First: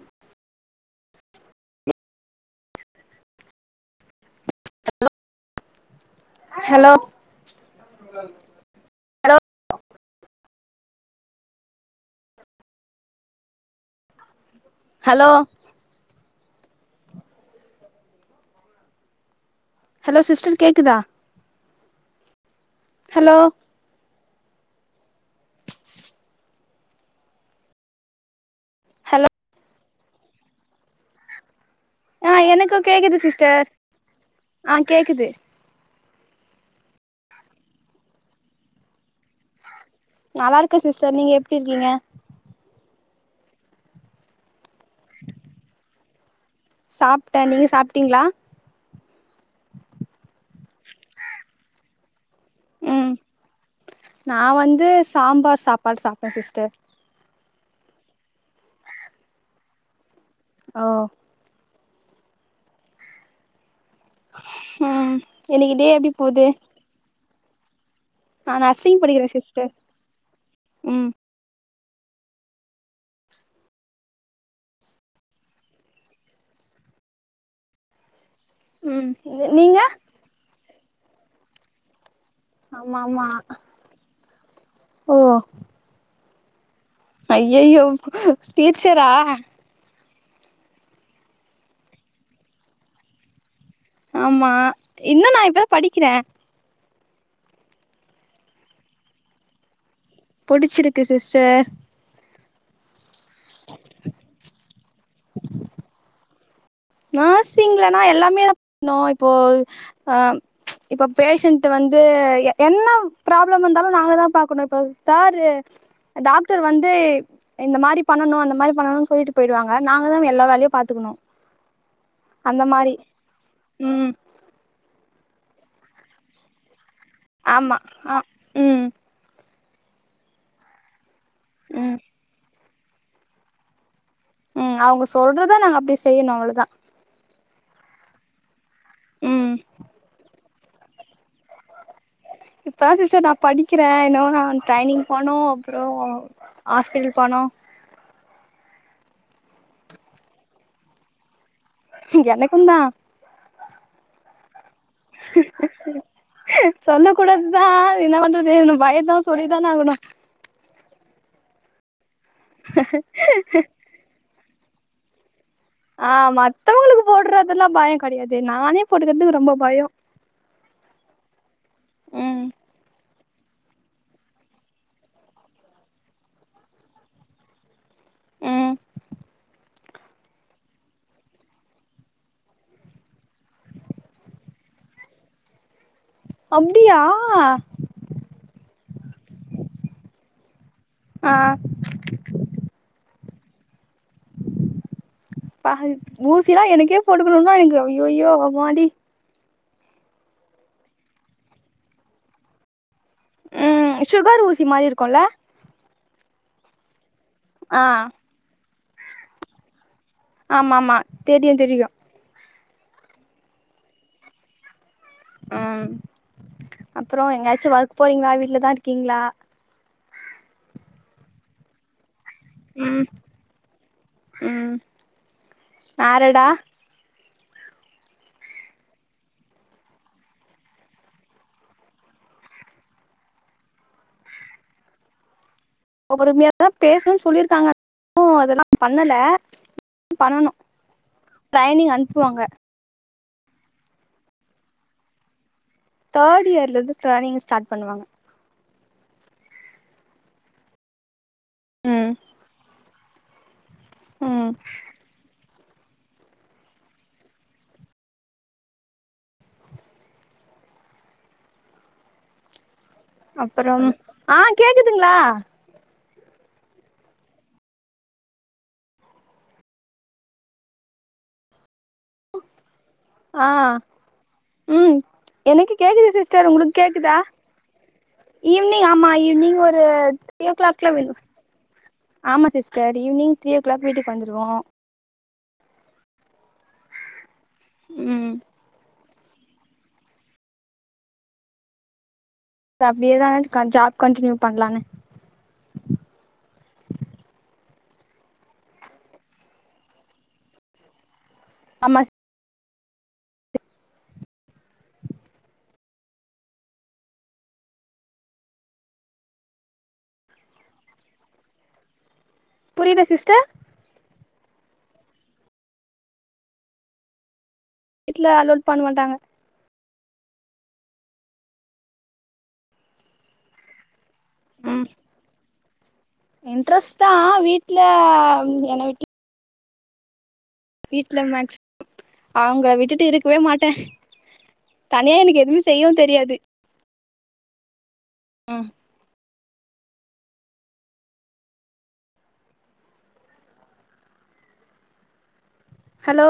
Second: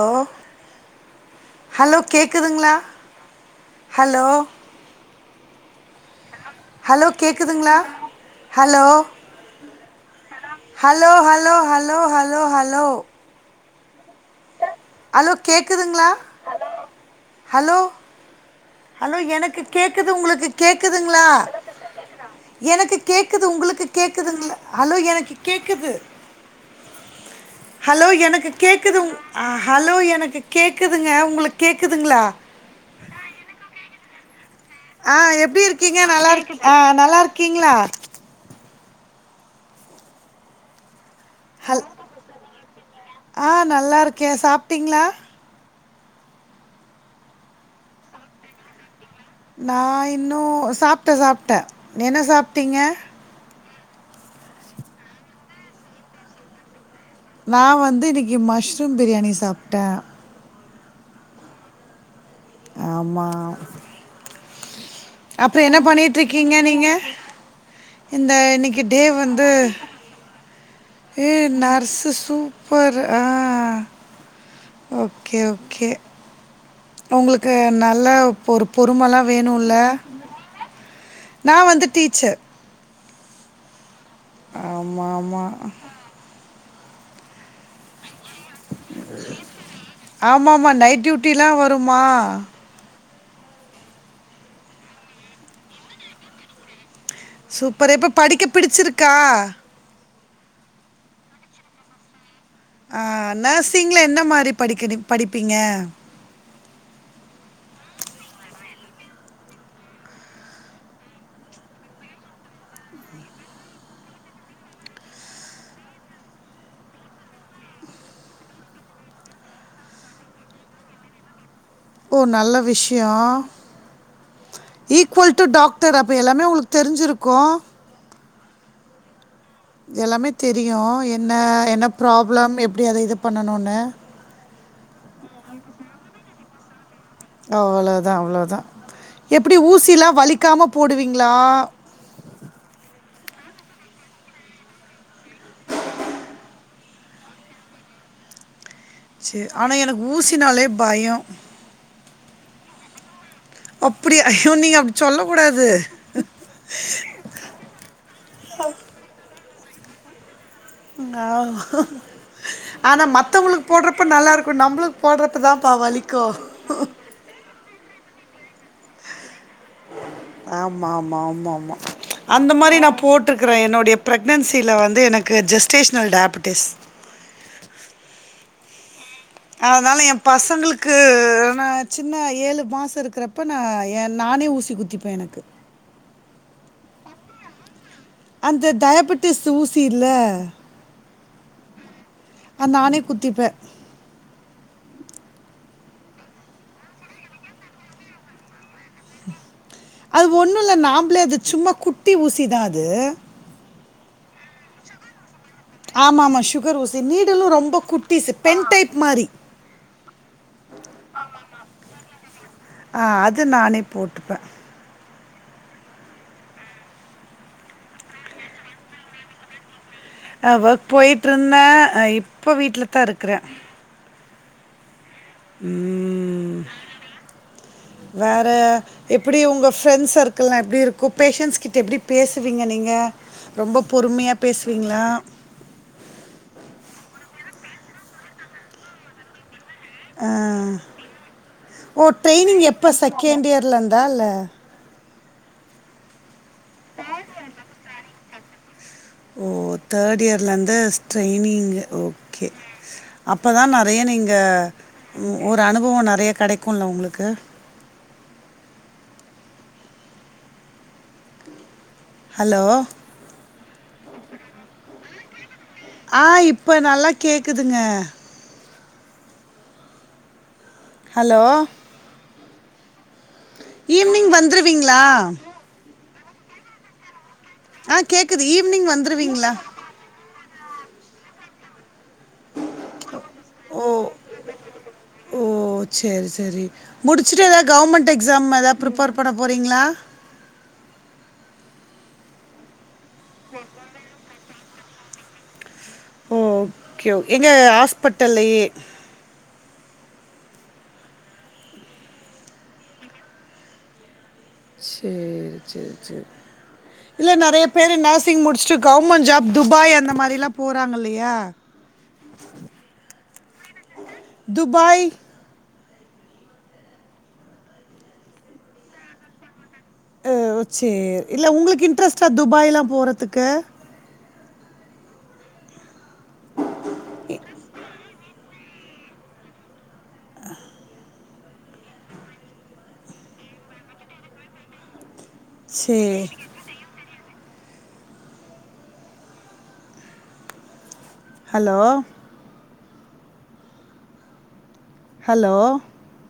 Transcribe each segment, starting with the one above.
Hello hello கேக்குதுங்களா hello hello கேக்குதுங்களா hello hello hello hello hello hello hello hello கேக்குதுங்களா hello hello எனக்கு கேக்குது ஹலோ உங்களுக்கு சிஸ்டர் கேக்குதா கேக்குதுங்களா எனக்கு ஹலோ கேக்குது உங்களுக்கு கேக்குதுங்கள ஹலோ எனக்கு கேக்குது ஹலோ எனக்கு கேக்குதுங் ஹலோ ஹலோ எனக்கு கேக்குதுங்க உங்களுக்கு கேட்குதுங்களா ஆ எனக்கு கேக்குது சிஸ்டர் ஆ எப்டி இருக்கீங்க நல்லா இருக்க ஆ நல்லா இருக்கீங்களா நல்லா இருக்கே சிஸ்டர் நீங்க எப்டி ஹல் இருக்கீங்க ஆ நல்லா இருக்கே சாப்டிங்களா சாப்ட நீங்க சாப்டீங்களா நா இன்னு சாப்ட சாப்ட என்ன சாப்டீங்க ம் நா வந்து சாம்பார் சாப்பாடு சாப்ட சிஸ்டர் நா வந்து இன்னைக்கு மஷ்ரூம் பிரியாணி சாப்ட ஓ ஆமா ம் அப்றோ இன்னைக்கு என்ன டே எப்டி போது பண்ணட்டுருக்கீங்க நீங்க இந்த நா இன்னைக்கு நர்சிங் டே படிக்கிறே வந்து சிஸ்டர் ம் ஏ நர்ஸு சூப்பர்ரு ஆ ஓகே ஓகே உங்களுக்கு நல்ல ஒரு ம் பொறுமல்லா வேணும்ல நீங்க நீங்க நா வந்து டீச்சர் ஆமா ஆமா ஆமாம் ஓ ஆமாம் ஐயயோ டீச்சரா ஆமா ஆமா நைட் டியூட்டிலா வரும்மா ஆமா இன்னு நா இப்பதா படிக்கிறே சூப்பர்ரு இப்ப படிக்க பிடிச்சிருக்கா புடிச்சிருக்கு சிஸ்டர் ஆ நர்ஸிங்ல என்ன மாரி படிக்கனு படிப்பீங்க நர்சிங்லனா எல்லாமே தா பண்ணோ இப்போ ஆ இப்ப பேஷண்ட் வந்து என்ன ப்ராப்ளம் இருந்தாலு நாங்க தா பாக்கணு இப்ப சாரு டாக்டர் வந்து இந்த மாரி பண்ணணு அந்த மாரி பண்ணணு சொல்லிட்டு போயிடுவாங்க நாங்க தா எல்லா வேலையு பாத்துக்கணு ஒ நல்ல அந்த மாரி விஷயோ ம் ஈக்குவல் டு டாக்டர் அப்ப எல்லாமே உங்களுக்கு தெரிஞ்சிருக்கோ ஆமா ஆ ம் எல்லாமே தெரியு என்ன என்ன ம் ப்ராப்ளம் எப்டி அத இது பண்ணணும்னு ம் அவுங்க சொல்றதா நாங்க அப்டியே செய்யணு அவ்ளோதா அவ்ளோதா அவ்ளோதா ம் எப்டி ஊசிலா வலிக்காம போடுவீங்களா இப்ப தா சிஸ்டர் நா படிக்கிறே இன்னு நா ட்ரைனிங் போனு அப்றோ ஹாஸ்பிட்டல் பணோ சேரி ஆனா எனக்கு ஊசினாலே பயோ எனக்குந்தா அப்டியா ஐயோ நீங்க அப் சொல்ல கூடாது தா என பண்றது பய தா சொல்லி தான ஆகணு ஆ ஆனா மத்தவங்களுக்கு போடுறப் ப நல்லா இருக்கு நம்பளுக்கு போடுறப்பதாப்பா ஆ வலிக்கு மத்தவங்களுக்கு போடுறதெல்லா பயோ கடையாது நானே போடுக்கறதுக்கு ரொம்ப பயோ ஆமா ஆமா ஆமா ஆமா ம் அந்த மாரி நா போட் த்துருக்கிற என்னுடைய ப்ரெக்னன்சில வந்து எனக்கு ஜெஸ்டேஷ்னல் டயாபட்டிஸ் ம் அதனால எ பசங்களுக்கு நா சின்ன ஏழு மாச இருக்கறப்ப நா எ நானே ஊசி குத்திப் பே எனக்கு அப்டியா அந்த டயாபட்டிஸ் ஊசி இல்ல ஆ அத் நானே குத்திப்பே ப ஊசிலா எனக்கே போட்டுக்கணும்னா எனக்கு அய்யய்யோ அம்மாடி அது ஒன்னுல்ல நாம்ப்ளே அது சும்மா குட்டி ஊசிதா அது ம் சுகர் ஊசி மாரி இருக்குல ஆமா ஆமா சுகர் ஊசி நீடலு ரொம்ப ஆ குட்டிஸு பென் டைப் மாரி ஆமா ஆமா தெரியு தெரியு அ அது நானே போட்டுப்பே ம் அப்புறோ எங்கயாச்சு ஒர்க் போறீங்ளா வீட்லதா இருக்கீங்ளா ஆ ஒர்க் போய்ட்ருந்தே அ இப்ப வீட்ல தா ம் இருக்கறே ம் வேறடா வேற எப்படி உங்க ஃப்ரெண்ஸ் சர்க்கிள்லா எப்டி இருக்கு பேஷன்ஸ் கிட்ட எப்டி பேசுவீங்க நீங்க ரொம்ப பொறுமியா பேசுவீங்ளா பொறுமயாதா பேஸ்ணுன் சொல்லியிருக்காங்க இன்னு அதெல்லா பண்ணல ஆ பண்ணனு ட்ரைனிங் ஓ அனுப்புவாங்க ட்ரெய்னிங் எப்ப செகண்ட் யேர்லந்தா இல்ல தேடு யேர்லந்து ட்ரைனிங்க ஸ்டாட் பண்ணுவாங்க ஓ தேடு யேர்லந்து ஸ்ட்ரெய்னிங்கு ம் ஓகே அப்போதா நறைய நீங்க ம் ம் ஒரு அனுபவோ நறைய கடைக்குல உங்குளுக்கு ஹலோ அப்பறம் ஆ கேக்குதுங்ளா ஆ இப்ப நல்லா கேக்குதுங்க ஹலோ ஆ ஈவினிங் ம் வந்துருவீங்களா எனக்கு கேக்குது சிஸ்டர் உங்களுக் கேக்குதா ஆ கேக்குது ஈவ்னிங் ஈவினிங் ஆமா வந்துருவீங்களா ஈவ்னிங் ஒரு த்ரீ ஓ கிளாக்லா வெள் ஆமா sister evening three o'clock வீட்டுக் வந்துருவோ ஓ செரி செரி முடிச்சுட்டு எதாத் கவர்மெண்ட் ம் எக்ஸாம் எதா ப்ரிப்பேர் பண்ண போறீங்ளா அப்டியேதா க ஜாப் கண்டினியு பண்லானு ஓகே ஓ எங்க ஹாஸ்பிட்டல்லயே ஆமா சேரி சேர் சேர் அ இல்ல நறைய பேரு நசிங் முடிஷ்ட்டு கவ்மெண் ஜாப் துபாய் அந்த மாரிலா போறாங்னில்லையா புரில சிஸ்டர் துபாய் வீட்ல அலோல் பண்ண மாட்டாங்க அ ஒ சே இல்ல உங்களுக்கு இன்ட்ரெஸ்ட்டா துபாயலா போறத்துக்கு ம் இன்ட்ரெஸ்ட்தா வீட்ல என ஆஹ் கில்ல மேக்ஸ் அவங்க விட்டுட்டு இருக்கவே மாட்டே தனியா எனக்கு எத் மு செய்யவு சேரி தெரியாது உ ஹலோ ஹலோ ஹலோ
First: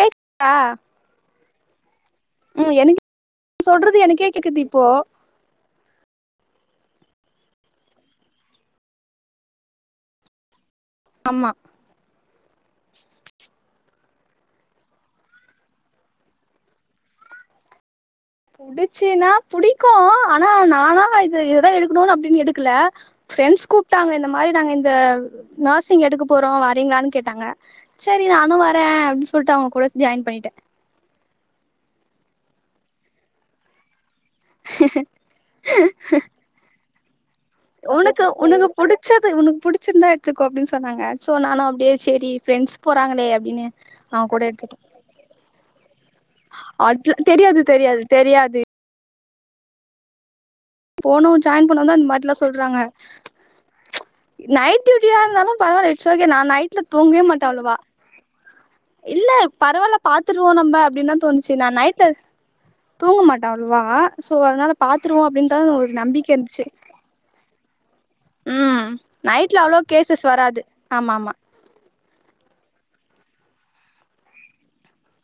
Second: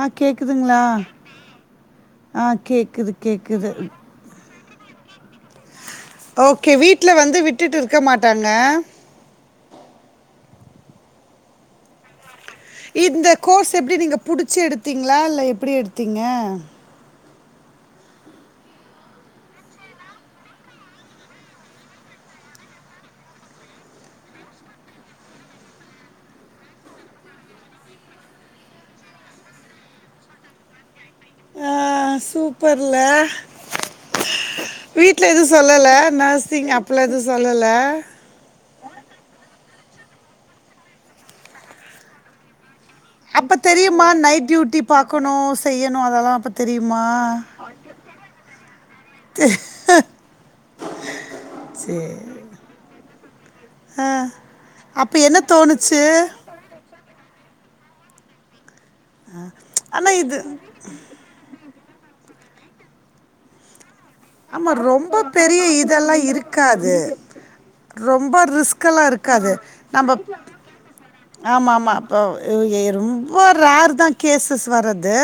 ஆ கேக்குதுங்ளா ஆ ம் எனக்கு கேக்குது கேக்குது சொல்றது எனக்கே கேக்குது இப்போ ஓகே வீட்ல வந்து விட்டுட்டு இருக்க மாட்டாங்க ஆமா இந்த கோர்ஸ் எப்டி நீங்க புடுச்சு எடுத்தீங்ளா இல்ல எப்பிடி எடுத்தீங்க புடுச்சுன்னா புடிக்கூ ஆனா நானா இது இததா எடுக்கணுனு அப்டின் எடுக்கல ஃப்ரெண்ட்ஸ் கூப்ட்டாங்க இந்த மாரி நாங்க இந்த நேர்சிங் எடுக்க போறோ வரீங்களான் கேட்டாங்க செரி நானு வரே அப்டி சொல்ட்டு அவங்க கூட ஜாய்ன் பண்ணிட்ட ஆ சூப்பர்ல வீட் ல எது சொல்லல நேர்சிங் அப்லா எது சொல்லல க்கு உனுகு புடுச்சது உனக்கு புடுச்சிருந்தா எடுத்துக்கோ அப்டின்னு சொன்னாங்க சோ நானு அப்டியே சேரி ஃப்ரெண்ட்ஸ் போறாங்களே அப்ப அப்டின்னு தெரியுமா நா கூட நைட் எடுத்துட்ட டியூட்டி பார்க்கணும் செய்யணும் அதெல்லாம் அப்ப தெரியுமா அது தெரியாது தெரியாது தெரியாது போனோ ஜாயின் பண்ணோந் தா சரி இந்மாரிலா சொல்றாங்க ஆ, நைட் டியூட்டியா அப்ப என்ன இருந்தாலு பரவால்ல தோணுச்சு இட்ஸ்ஓகே நா நைட்ல தூங்கவே மாட்டே அவ்ளவா இல்ல பரவால்ல ஆனா இது பாத்துருவோ நம்ப அப்டின்னு தா தோணுச்சு நா நைட்ல தூங்கமாட்ட அவ்ளவா சோ ஆமா அதனால ரொம்ப பாத்துருவோ அப்டின்தா பெரிய ஒரு இதெல்லா நம்பிக்க இருந்துச்சு இருக்காது ரொம்ப ம் ரிஸ்க்கெல்லா இருக்காது நைட்ல அவ்ளோ நம்ப கேசஸ் வராது ஆமா ஆமா ஆமா அப்போ ஓ ஏ ரொம்பொ ரேர் தா கேஸ்ஸஸ் வர்றது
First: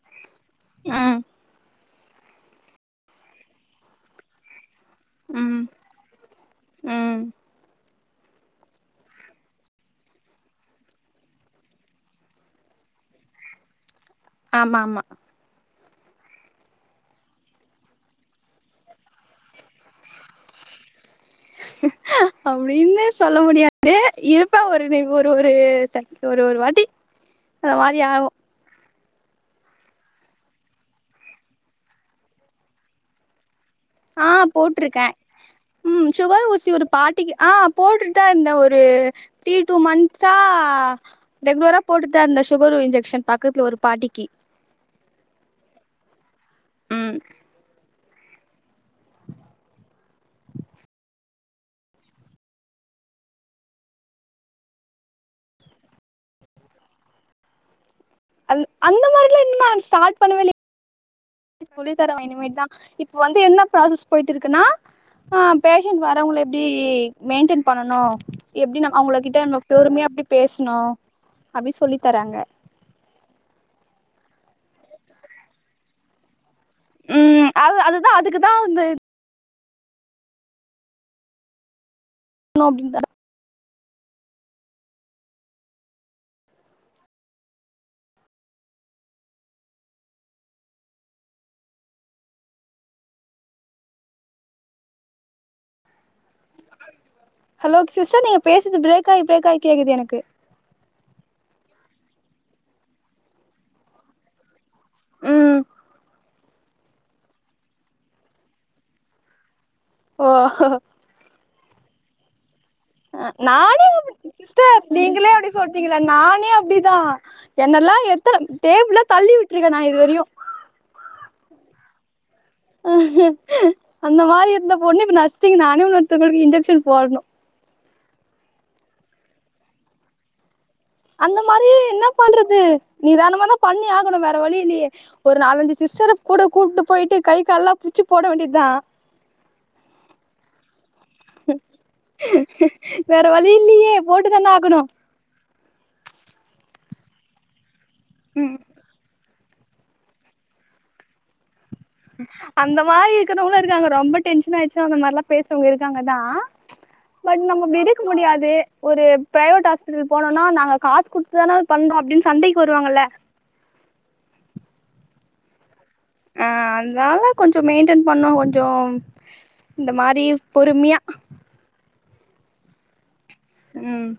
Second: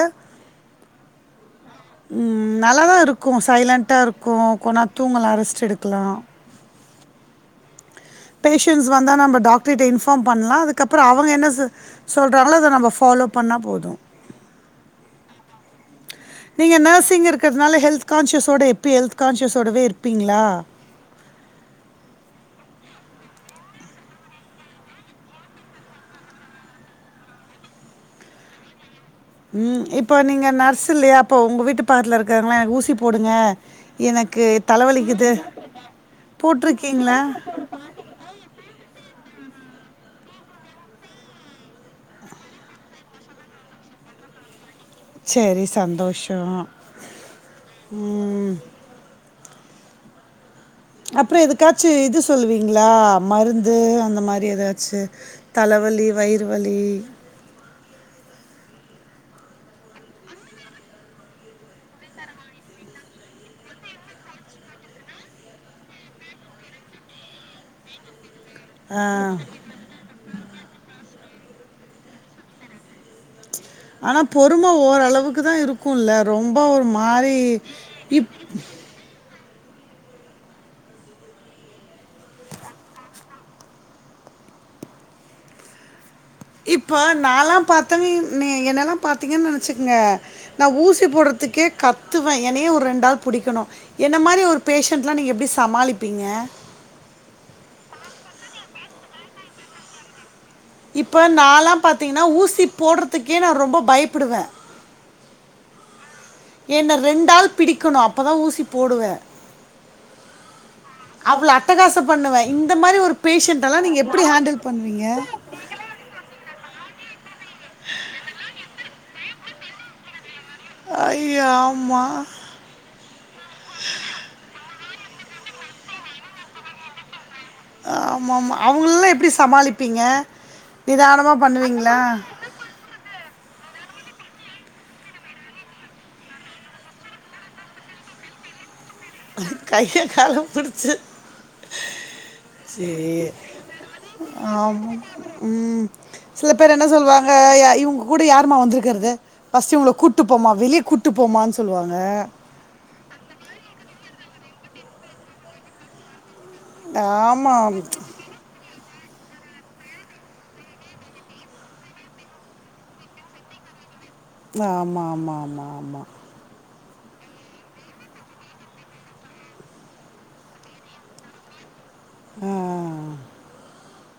அ ம் நல்லா தா இருக்கு சைலண்டா இருக்கு கொன்னேர் தூங்கலா ரெஸ்ட் ம் எடுக்கலா ம் பேஷண்ட்ஸ் வந்தா நம்ப டாக்டர்கிட்ட இன்ஃபாம் பண்லா அதுக்கப்பறொ அவங்க என்ன செ சொல்றாங்களோ அத நம்ப ஃபாலோ பண்ணா போது ஆமா ஆமா நீங்க நேர்சிங் இருக்குறதுனால ஹெல்த் கான்ஷியஸோட எப்பியு ஹெல்த் கான்ஷியஸோடவே இருப்பீங்ளா அப்டின்னு சொல்ல முடியாது இருப்ப ஒரு நி ஒரு ஒரு சக் ஒரு ஒரு வாட்டி அந்த மாரி ஆவு ம் இப்ப நீங்க நர்ஸ் இல்லயா அப்போ உங்க வீட்டு பாக்கத்துல இருக்காங்ல்ல எனக்கு ஊசி போடுங்க ஆ எனக்கு போட்ருக்க தலைவலிக்குது ம் சுகர் ஊசி ஒரு போட்டிருக்கீங்களா? பாட்டிக்கி ஆ போட்ன் தா இந்த ஒரு தீ டூ மந்த்ஸா ரெகுலரா போட்டுதாதா இருந்த சுகரூ இன்ஜெக்ஷன் பக்கத்ல ஒரு பாட்டிக்கி செரி சந்தோஷோ ம் ம் அப்றொ எதுக்காச்சு இது சொல்லுவீங்ளா மருந்து அந்த மாரி எதாச்சு தலவலி வயிறு வலி அந் அந்த மாரிலா இன்னு நான் ஸ்டார்ட் பண்ணவே இல்யே சொல்லி தர வே இனுமேட்டு தா இப்ப வந்து என்ன ப்ராசஸ் போய்ட்டு இருக்குன்னா ஆ பேஷண்ட் வர்றவங்கள எப்பிடி மெயின்டன் பண்ணனு. எப்டி நம் ஆ. அவ்ங்களகிட்ட நம்ம ஃளொறுமையா எப்டி பேசணு அப்டி சொல்லி தர்றாங்க. ஆனா பொறும ஓரளவுக்கு தா இருக்குல்ல ரொம்ப ஒரு மாரி ம் அது அதுதா இப் அதுக்குதா இந்த நோபின் தடா இப்ப நாலா பாத்த நீ என்ன எல்லா பாத்தீங்கன்னு வெச்சுகுங்க நா ஊசி போடுறதுக்கே கத்துவே எனையே ஒரு ரெண்டாள் புடிக்கணு என்ன மாரி ஒரு பேஷன்ட் ல்லா நீங்க எப்பிடி சமாளிப்பீங்க ஹலோ சிஸ்டர் நீங்க பேசுறது ப்ரேக் ஆகி ப்ரேக் ஆகி கேக்குது எனக்கு இப்ப நாலா பாத்தீங்கன்னா ஊசி போட்றதுக்கே நா ரொம்ப பயபுடுவே ம் என்ன ரெண்டாள் பிடிக்கணு அப்பதா ஊசி போடுவே ஓ அவ்ளோ அட்டகாசோ பண்ணுவே இந்த மாதிரி ஒரு பேஷன்ட்ட எல்லா நானே நீங்க எப்டி ஹேண்டில் பண்ணுவீங்க இதுல நானே அப்டிதான் என்னெல்லா எத்தன டேபிள் தள்ளி விட்டுருக்கே நா இதுவரியு ஐயோ ஆமா அந்த மாதிரி இருந்த பொண்ணு இப்ப நர்ஸிங் நானேன்னொருத்தங்களுக்கு இன்ஜெக்ஷன் போட்ணு ஆமாம்மா அவ்ங்கள ல்லாம் எப்டி சமாளிப்பீங்க நிதானமா பண்ணுவீங்களா து நிதானமா தா பண்ணி ஆகணு வேற வழியில்லியே ஒரு நாலஞ்சு சிஸ்டர கூட கூப்ட்டு போயிட்டு கை கால ல்லாம் புட்ச்சி போட வேண்டியது தா கைய கால புடிச்சு வேற வழி இல்லியே போட்டுதான ஆகணு ஆமாம் ம் சில பேர் என்ன சொல்வாங்க இவ்ங்க கூட யாருமா ம் வந்த்ருக்றது ஃபஸ்ட்டு இவங்கள கூட்டு போம்மா வெளிய கூட்டு போமான்னு சொல்லுவாங்க அந்த மாரி இருக்குறவங்களு இருக்காங்க ரொம்ப டென்ஷன் ஆயிடுச்சுன்னா அந்த மாரி எலா பேசுறவ்ங்க இருக்காங்க தா‌ பட் ஆமாம் நம்ம விடுக்க ஆமாம் முடியாது ஒரு ப்ரைவேட் ஆஸ்பிட்டல் போனானா நாங்க காசு குடுத்துதான பண்றோ அப்டின்னு சண்டக்கி வருவாங்கல்ல ன்ன ஆமா ஆமா ஆமா ஆமா ஆ அத்னால கொஞ்சோ மெயின்டென் பண்ணோம் கொஞ்சோ இந்த மாதிரி பொறுமிய்யா ஆ ம்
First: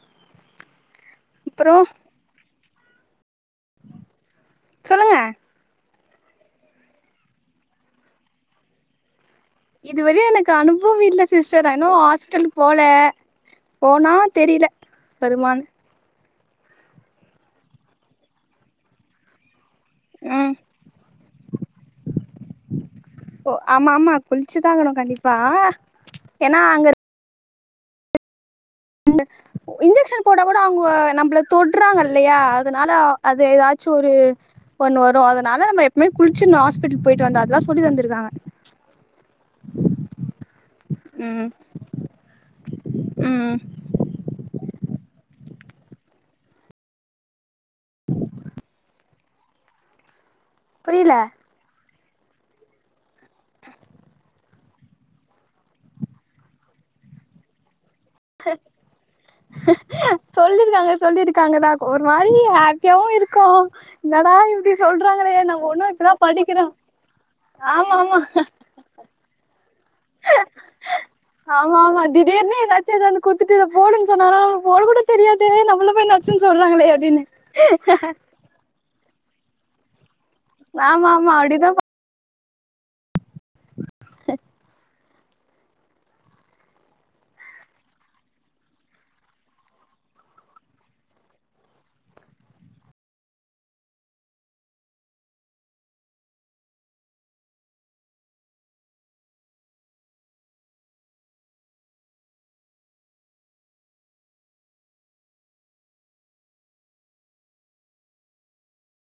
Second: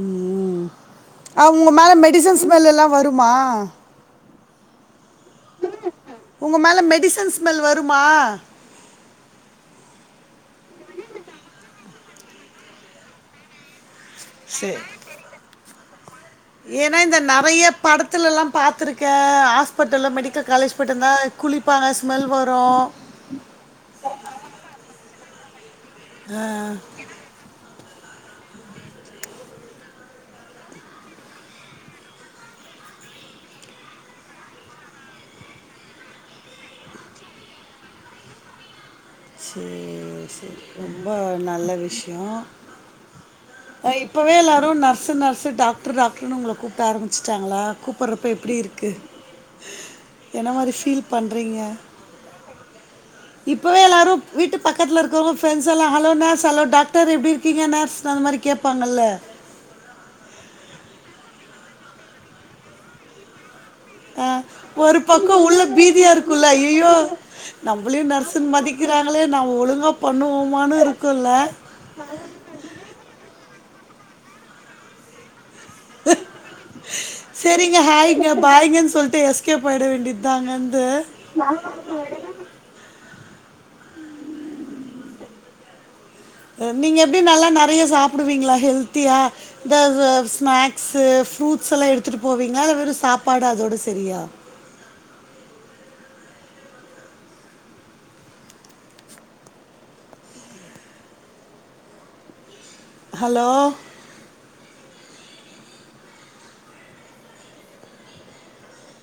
ம் அவ்ங்க அப்றோ மேல மெடிசன்ஸ் ஸ்மெல் எல்லா வருமா சொல்லுங்க உங்க மேல மெடிசன்ஸ் ஸ்மெல் வருமா இதுவரயு எனக்கு அனுபவோ இல்ல சிஸ்டர் அனு ஹாஸ்பிட்டலு போல போனால் தெரில சரி வருமான்னு ஏன்னா இந்த நெறைய படத்துல எல்லாம் பாத்துருக்கே ஹாஸ் பிட்டல் மெடிக்கல் ம் காலேஜ் போயட்டு வந்தா குளிப்பாங்க ஸ்மெல் வரும் ஆ குளிச்சு தாகணு கண்டிப்பா பா ஆ ன்ன [inaudible] இன்ஜெக்ஷன் போட கூட அவ்ங்க நம்மள தொடுறாங்கல்லையா அதுனால அது ஏதாச்சு ஒரு ஒண்ணு வரு அதுனால நம்ம எப்பவ்மே குளிச்சுர்ன்னு ஆஸ்பிட்டல் போயிட்டு வந்தா அதெல்லா சொல்லி தந்திருக்காங்க செர் செரி ரொம்ப ம் நல்ல விஷ்யோ ம் இப்வே எல்லாரும் நர்ஸு நர்ஸு டாக்டர் டாக்டர்ன்னு உங்கள கூப்ட ஆரம்பிச்சுட்டாங்களா கூப்றப்ப எப்டி இருக்கு என்ன மாரி ஃபீல் புரியல பண்றீங்க இப்பவே எல்லாரும் வீட்டு பக்கத்துல இருக்கிறவங்க பிரண்ட்ஸ்ல்லாம் ஹலோ நர்ஸ் ஹலோ டாக்டர் எப்டி இருக்கீங்க நர்ஸ் அந்த மாரி கேப்பாங்கல்ல சொல்லிருக்காங்க சொல்லியிருக்காங்கதான் ஒரு மாரி ஹாப்பியாவும் இருக்கும் ஒரு பக்கம் உள்ள பீதியா இப்பதா இருக்குல்ல படிக்கிறோ ஐயய்யோ ஆமா நம்மளும் ஆமா நர்ஸ் மதிக் கிறாங்களே நம்ப ஒழுங்கா பண்ணுவோமானு இருக்கும்ல்ல ஆமா ஆமா திடீர்னு எதாச்சும் எடுத்துவந்து குடுத்துட்டு போடுன்னு சொன்ன போட கூட தெரியாதே நம்மள போய் நச்சுன்னு சொல்றாங்களே அப்டின்னு சேரிங்க ஹாய்ங்க பாய்ங்கன்னு சொல்லிட்டு எஸ்கேப் ஆயிட வேண்டியது தங்கந்து ஆமா ஆமா அப்டிதா ஹ நீங்க எப்டி நல்லா நெறைய சாப்டுவீங்களா ஹெல்த்தியா இந்த இத ஸ்நாக்ஸு ஃப்ரூட்ஸ்ல்லாம் எடுத்துட்டு போவீங்காளா வெறும் சாப்பாடு அதோட செரியா ஹலோ